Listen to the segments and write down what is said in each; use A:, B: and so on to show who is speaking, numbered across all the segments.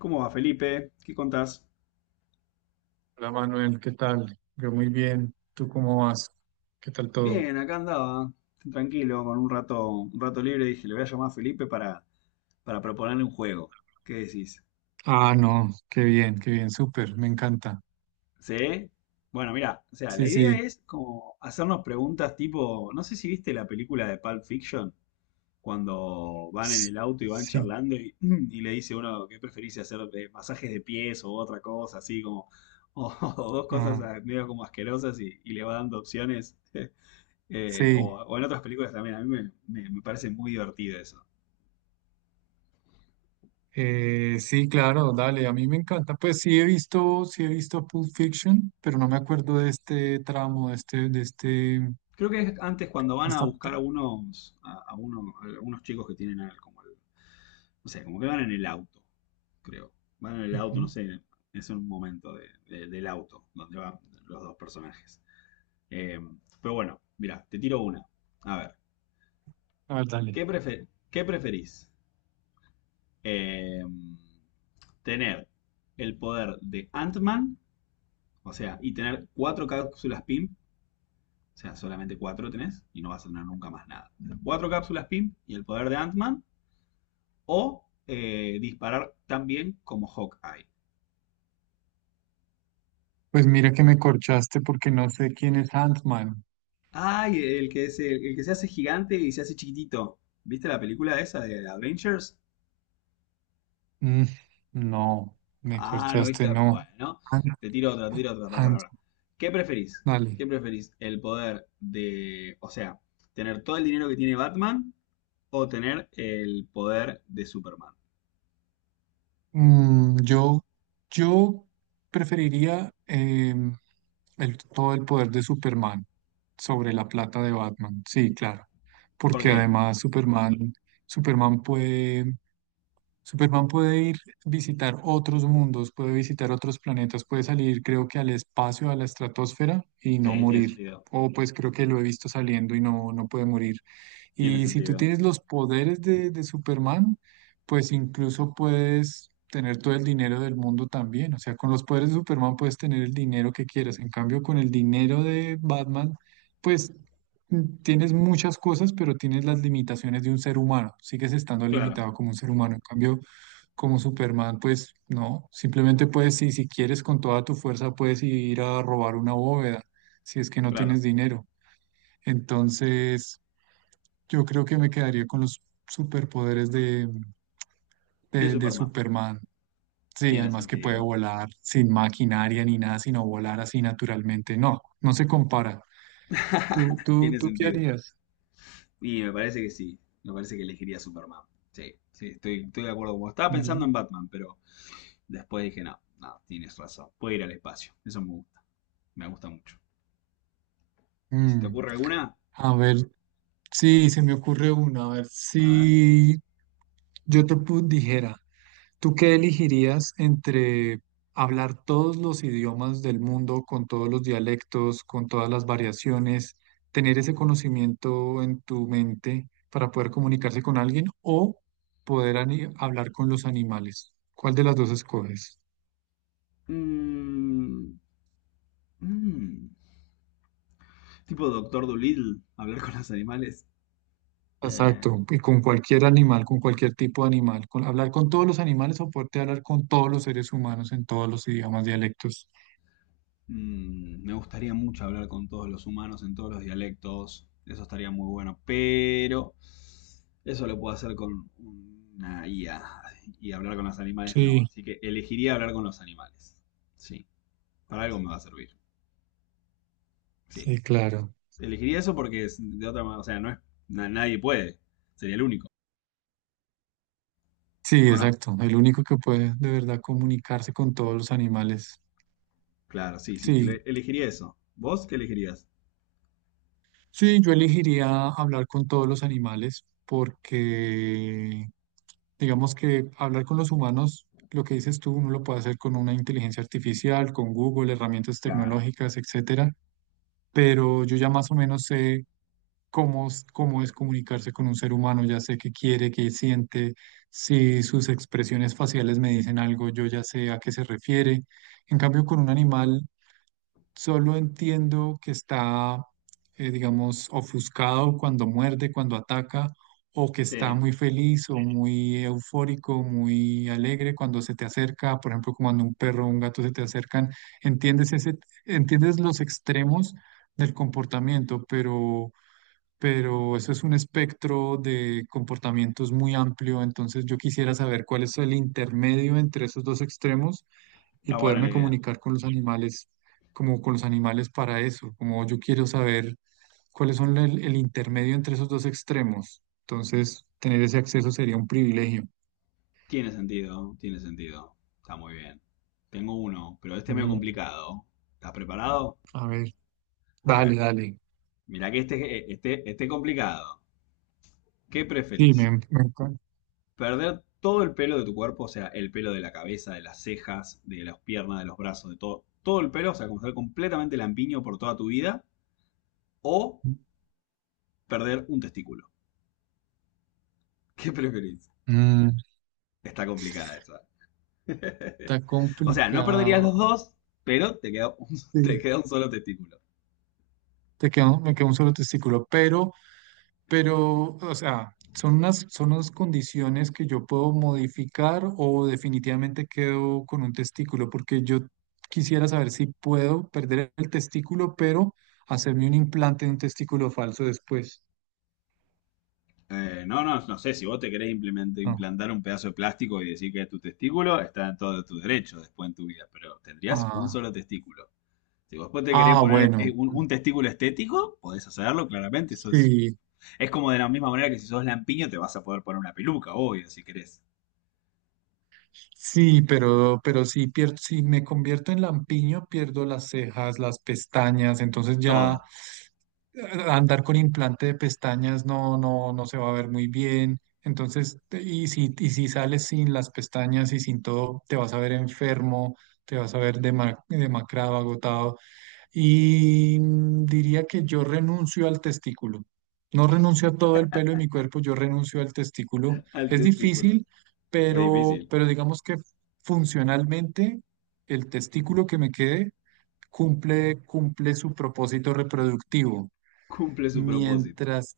A: ¿Cómo va, Felipe? ¿Qué contás?
B: Hola Manuel, ¿qué tal? Yo muy bien. ¿Tú cómo vas? ¿Qué tal todo?
A: Bien, acá andaba, tranquilo, con un rato libre, dije, le voy a llamar a Felipe para proponerle un juego. ¿Qué decís?
B: Ah, no, qué bien, súper, me encanta.
A: ¿Sí? Bueno, mira, o sea, la
B: Sí,
A: idea
B: sí,
A: es como hacernos preguntas tipo, no sé si viste la película de Pulp Fiction, cuando van en
B: s-
A: el auto y van
B: sí,
A: charlando y le dice uno, ¿qué preferís hacer? ¿Masajes de pies o otra cosa? Así como, o, dos cosas
B: ah,
A: medio como asquerosas y le va dando opciones.
B: sí,
A: O en otras películas también. A mí me parece muy divertido eso.
B: sí, claro, dale, a mí me encanta. Pues sí he visto Pulp Fiction, pero no me acuerdo de este tramo, de este, de este, de
A: Creo que es antes cuando van a
B: esta...
A: buscar a a a algunos chicos que tienen como no sé, como que van en el auto, creo. Van en el auto, no
B: Ujú.
A: sé, es un momento del auto donde van los dos personajes. Eh, pero bueno, mira, te tiro una. A ver,
B: A ver, dale.
A: ¿qué preferís? Eh, tener el poder de Ant-Man, o sea, y tener cuatro cápsulas PIM. O sea, solamente cuatro tenés y no vas a tener nunca más nada. Cuatro cápsulas PIM y el poder de Ant-Man o disparar tan bien como Hawkeye.
B: Pues mira que me corchaste porque no sé quién es Ant-Man.
A: Ay, el que se hace gigante y se hace chiquitito. ¿Viste la película esa de Avengers?
B: Mm, no, me
A: Ah, no
B: corchaste,
A: viste.
B: no.
A: Bueno,
B: An-
A: te tiro otra, te tiro otra. Para,
B: an-
A: para. ¿Qué preferís?
B: Dale.
A: ¿Qué preferís? ¿El poder de? O sea, tener todo el dinero que tiene Batman o tener el poder de Superman?
B: Mm, yo preferiría em, el- todo el poder de Superman sobre la plata de Batman. Sí, claro.
A: ¿Por
B: Porque
A: qué?
B: además Superman puede, Superman puede ir visitar otros mundos, puede visitar otros planetas, puede salir, creo que al espacio, a la estratosfera y no
A: Sí, tiene
B: morir.
A: sentido.
B: O pues creo que lo he visto saliendo y no, no puede morir.
A: Tiene
B: Y si tú
A: sentido.
B: tienes los poderes de Superman, pues incluso puedes tener todo el dinero del mundo también. O sea, con los poderes de Superman puedes tener el dinero que quieras. En cambio, con el dinero de Batman, pues mm, tienes muchas cosas, pero tienes las limitaciones de un ser humano. Sigues estando
A: Claro.
B: limitado como un ser humano. En cambio, como Superman, pues no. Simplemente puedes, si, si quieres, con toda tu fuerza, puedes ir a robar una bóveda, si es que no
A: Claro,
B: tienes dinero. Entonces, yo creo que me quedaría con los superpoderes de,
A: de
B: de
A: Superman.
B: Superman. Sí,
A: Tiene
B: además que puede
A: sentido.
B: volar sin maquinaria ni nada, sino volar así naturalmente. No, no se compara.
A: Tiene
B: ¿Tú qué
A: sentido.
B: harías?
A: Y me parece que sí. Me parece que elegiría Superman. Sí, sí, estoy de acuerdo con vos. Estaba pensando
B: Bien.
A: en Batman, pero después dije, no, no, tienes razón. Puede ir al espacio. Eso me gusta. Me gusta mucho. ¿Y si te
B: Mm,
A: ocurre alguna?
B: a ver, sí, se me ocurre una. A ver,
A: A ver.
B: si yo dijera, ¿tú qué elegirías entre hablar todos los idiomas del mundo, con todos los dialectos, con todas las variaciones, tener ese conocimiento en tu mente para poder comunicarse con alguien o hablar con los animales? ¿Cuál de las dos escoges?
A: Mm, mm. Tipo Doctor Dolittle, hablar con los animales. Eh,
B: Exacto, y con cualquier animal, con cualquier tipo de animal, con, hablar con todos los animales o poderte hablar con todos los seres humanos en todos los idiomas, dialectos.
A: Mm, me gustaría mucho hablar con todos los humanos en todos los dialectos. Eso estaría muy bueno. Pero eso lo puedo hacer con una IA. Y hablar con los animales no.
B: Sí,
A: Así que elegiría hablar con los animales. Sí. Para algo me va a servir. Sí.
B: sí, claro.
A: Elegiría eso porque es de otra manera. O sea, no es, nadie puede. Sería el único.
B: Sí,
A: ¿O no?
B: exacto. El único que puede de verdad comunicarse con todos los animales.
A: Claro, sí, sí.
B: Sí,
A: Elegiría eso. ¿Vos qué elegirías?
B: sí, yo elegiría hablar con todos los animales porque digamos que hablar con los humanos, lo que dices tú, uno lo puede hacer con una inteligencia artificial, con Google, herramientas
A: Claro.
B: tecnológicas, etcétera. Pero yo ya más o menos sé cómo es comunicarse con un ser humano, ya sé qué quiere, qué siente, si sus expresiones faciales me dicen algo, yo ya sé a qué se refiere. En cambio, con un animal solo entiendo que está, digamos, ofuscado cuando muerde, cuando ataca, o que está
A: Sí.
B: muy feliz o muy eufórico, muy alegre cuando se te acerca, por ejemplo, como cuando un perro o un gato se te acercan. Entiendes ese, Entiendes los extremos del comportamiento, pero eso es un espectro de comportamientos muy amplio, entonces yo quisiera saber cuál es el intermedio entre esos dos extremos y
A: Está buena la
B: poderme
A: idea.
B: comunicar con los animales, como con los animales para eso, como yo quiero saber cuáles son el intermedio entre esos dos extremos, entonces tener ese acceso sería un privilegio.
A: Tiene sentido, tiene sentido. Está muy bien. Tengo uno, pero este es medio
B: Mm,
A: complicado. ¿Estás preparado?
B: a ver,
A: A
B: dale,
A: ver,
B: dale.
A: mira que este complicado. ¿Qué
B: Sí,
A: preferís?
B: me encanta.
A: ¿Perder todo el pelo de tu cuerpo? O sea, el pelo de la cabeza, de las cejas, de las piernas, de los brazos, de todo. Todo el pelo, o sea, como estar completamente lampiño por toda tu vida. O perder un testículo. ¿Qué preferís?
B: Mm,
A: Está complicada esa.
B: está
A: O sea, no perderías
B: complicado.
A: los dos, pero te queda un, te
B: Sí,
A: queda un solo testículo.
B: te queda, me queda un solo testículo, pero... Pero, o sea, son unas condiciones que yo puedo modificar o definitivamente quedo con un testículo, porque yo quisiera saber si puedo perder el testículo, pero hacerme un implante de un testículo falso después.
A: No sé, si vos te querés
B: No.
A: implantar un pedazo de plástico y decir que es tu testículo, está en todo tu derecho después en tu vida, pero tendrías un
B: Ah,
A: solo testículo. Si vos después te querés
B: ah,
A: poner
B: bueno.
A: un testículo estético, podés hacerlo, claramente. Eso
B: Sí,
A: es como de la misma manera que si sos lampiño te vas a poder poner una peluca, obvio, si querés.
B: sí, pero, pierdo, si me convierto en lampiño, pierdo las cejas, las pestañas, entonces ya
A: Todo
B: eh, andar con implante de pestañas no, no, no se va a ver muy bien. Entonces, y si sales sin las pestañas y sin todo, te vas a ver enfermo, te vas a ver demacrado, agotado. Y mm, diría que yo renuncio al testículo. No renuncio a todo el pelo de mi cuerpo, yo renuncio al testículo.
A: al
B: Es
A: testículo.
B: difícil,
A: Es difícil.
B: pero digamos que funcionalmente el testículo que me quede cumple, cumple su propósito reproductivo.
A: Cumple su propósito.
B: Mientras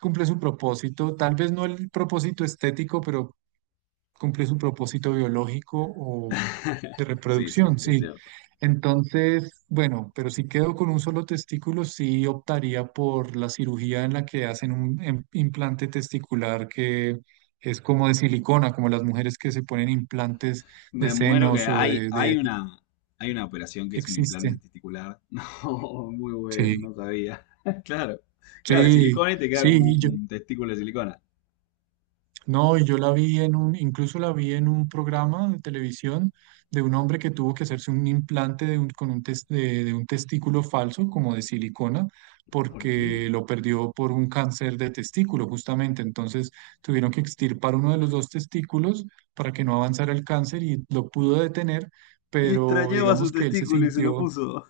B: cumple su propósito, tal vez no el propósito estético, pero cumple su propósito biológico de
A: Sí, sí,
B: reproducción,
A: es
B: sí.
A: cierto.
B: Entonces, bueno, pero si quedo con un solo testículo, sí optaría por la cirugía en la que hacen un implante testicular que es como de silicona, como las mujeres que se ponen implantes de
A: Me muero que
B: senos de-
A: hay una operación que es un implante
B: existe.
A: testicular. No, muy bueno,
B: Sí,
A: no sabía. Claro, claro, de
B: sí,
A: silicona y te queda
B: sí.
A: como un testículo de silicona.
B: No, y yo la vi en un, incluso la vi en un programa de televisión de un hombre que tuvo que hacerse un implante de un, con un de un testículo falso, como de silicona,
A: ¿Por
B: porque
A: qué?
B: lo perdió por un cáncer de testículo, justamente. Entonces tuvieron que extirpar uno de los dos testículos para que no avanzara el cáncer y lo pudo detener,
A: Y
B: pero
A: extrañaba su
B: digamos que él se
A: testículo y se lo
B: sintió,
A: puso.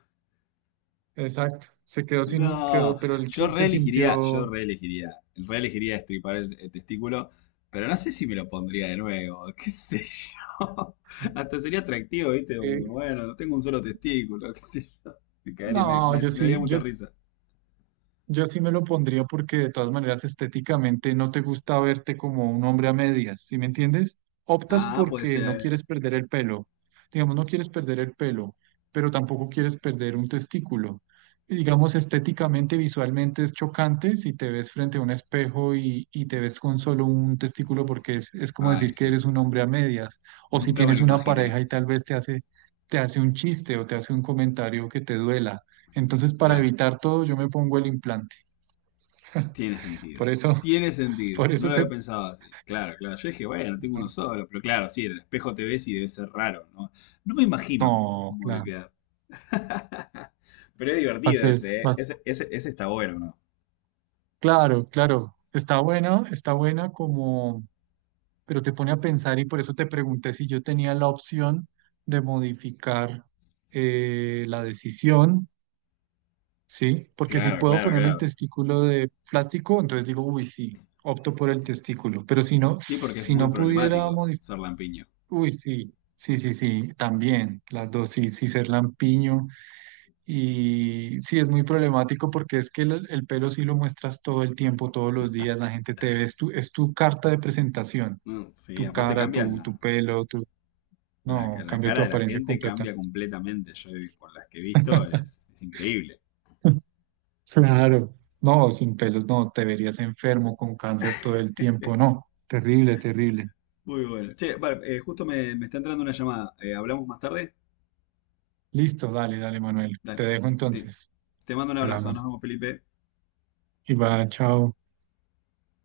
B: exacto, se quedó sin un,
A: No,
B: quedó, pero él que se sintió,
A: reelegiría estripar el testículo, pero no sé si me lo pondría de nuevo, qué sé yo. Hasta sería atractivo, ¿viste? Como,
B: eh,
A: bueno, tengo un solo testículo, qué sé yo. Me, cagaría- me
B: no,
A: me-
B: yo
A: me daría
B: sí,
A: mucha risa.
B: yo sí me lo pondría porque de todas maneras estéticamente no te gusta verte como un hombre a medias, ¿sí me entiendes? Optas
A: Ah, puede
B: porque no
A: ser.
B: quieres perder el pelo, digamos, no quieres perder el pelo, pero tampoco quieres perder un testículo. Y digamos, estéticamente, visualmente es chocante si te ves frente a un espejo y te ves con solo un testículo porque es como
A: Ay,
B: decir que
A: sí.
B: eres un hombre a medias, o si
A: Nunca me lo
B: tienes una
A: imaginé.
B: pareja y tal vez te hace un chiste o te hace un comentario que te duela. Entonces, para
A: Claro,
B: evitar todo, yo me pongo el implante.
A: tiene
B: Por
A: sentido.
B: eso,
A: Tiene sentido.
B: por
A: No
B: eso
A: lo
B: te...
A: había pensado así. Claro, claro. Yo dije, bueno, tengo uno solo. Pero claro, sí, en el espejo te ves y debe ser raro, ¿no? No me imagino
B: No,
A: cómo debe
B: claro,
A: quedar. Pero es
B: va a
A: divertido
B: ser
A: ese, ¿eh?
B: más...
A: Ese está bueno, ¿no?
B: Claro, claro, está buena como... Pero te pone a pensar y por eso te pregunté si yo tenía la opción de modificar la decisión, ¿sí? Porque si
A: Claro,
B: puedo
A: claro,
B: ponerme el
A: claro.
B: testículo de plástico, entonces digo, uy, sí, opto por el testículo. Pero si no,
A: Sí, porque es
B: si
A: muy
B: no pudiera
A: problemático
B: modificar
A: ser lampiño.
B: uy, sí, sí, sí, sí, también, las dos, sí, sí, ser lampiño. Y sí, es muy problemático porque es que el pelo sí lo muestras todo el tiempo, todos los días, la gente te ve, es tu carta de presentación,
A: Mm, sí,
B: tu
A: aparte
B: cara,
A: cambian
B: tu pelo, tu... No,
A: la
B: cambia tu
A: cara de la
B: apariencia
A: gente
B: completa.
A: cambia completamente. Con las que he visto es increíble.
B: Claro. No, sin pelos, no, te verías enfermo con cáncer todo el tiempo, no, terrible, terrible.
A: Muy bueno. Che, vale, justo me está entrando una llamada. ¿Hablamos más tarde?
B: Listo, dale, dale, Manuel, te
A: Dale.
B: dejo
A: Te,
B: entonces,
A: te mando un abrazo. Nos
B: hablamos.
A: vemos, Felipe.
B: Y va, chao.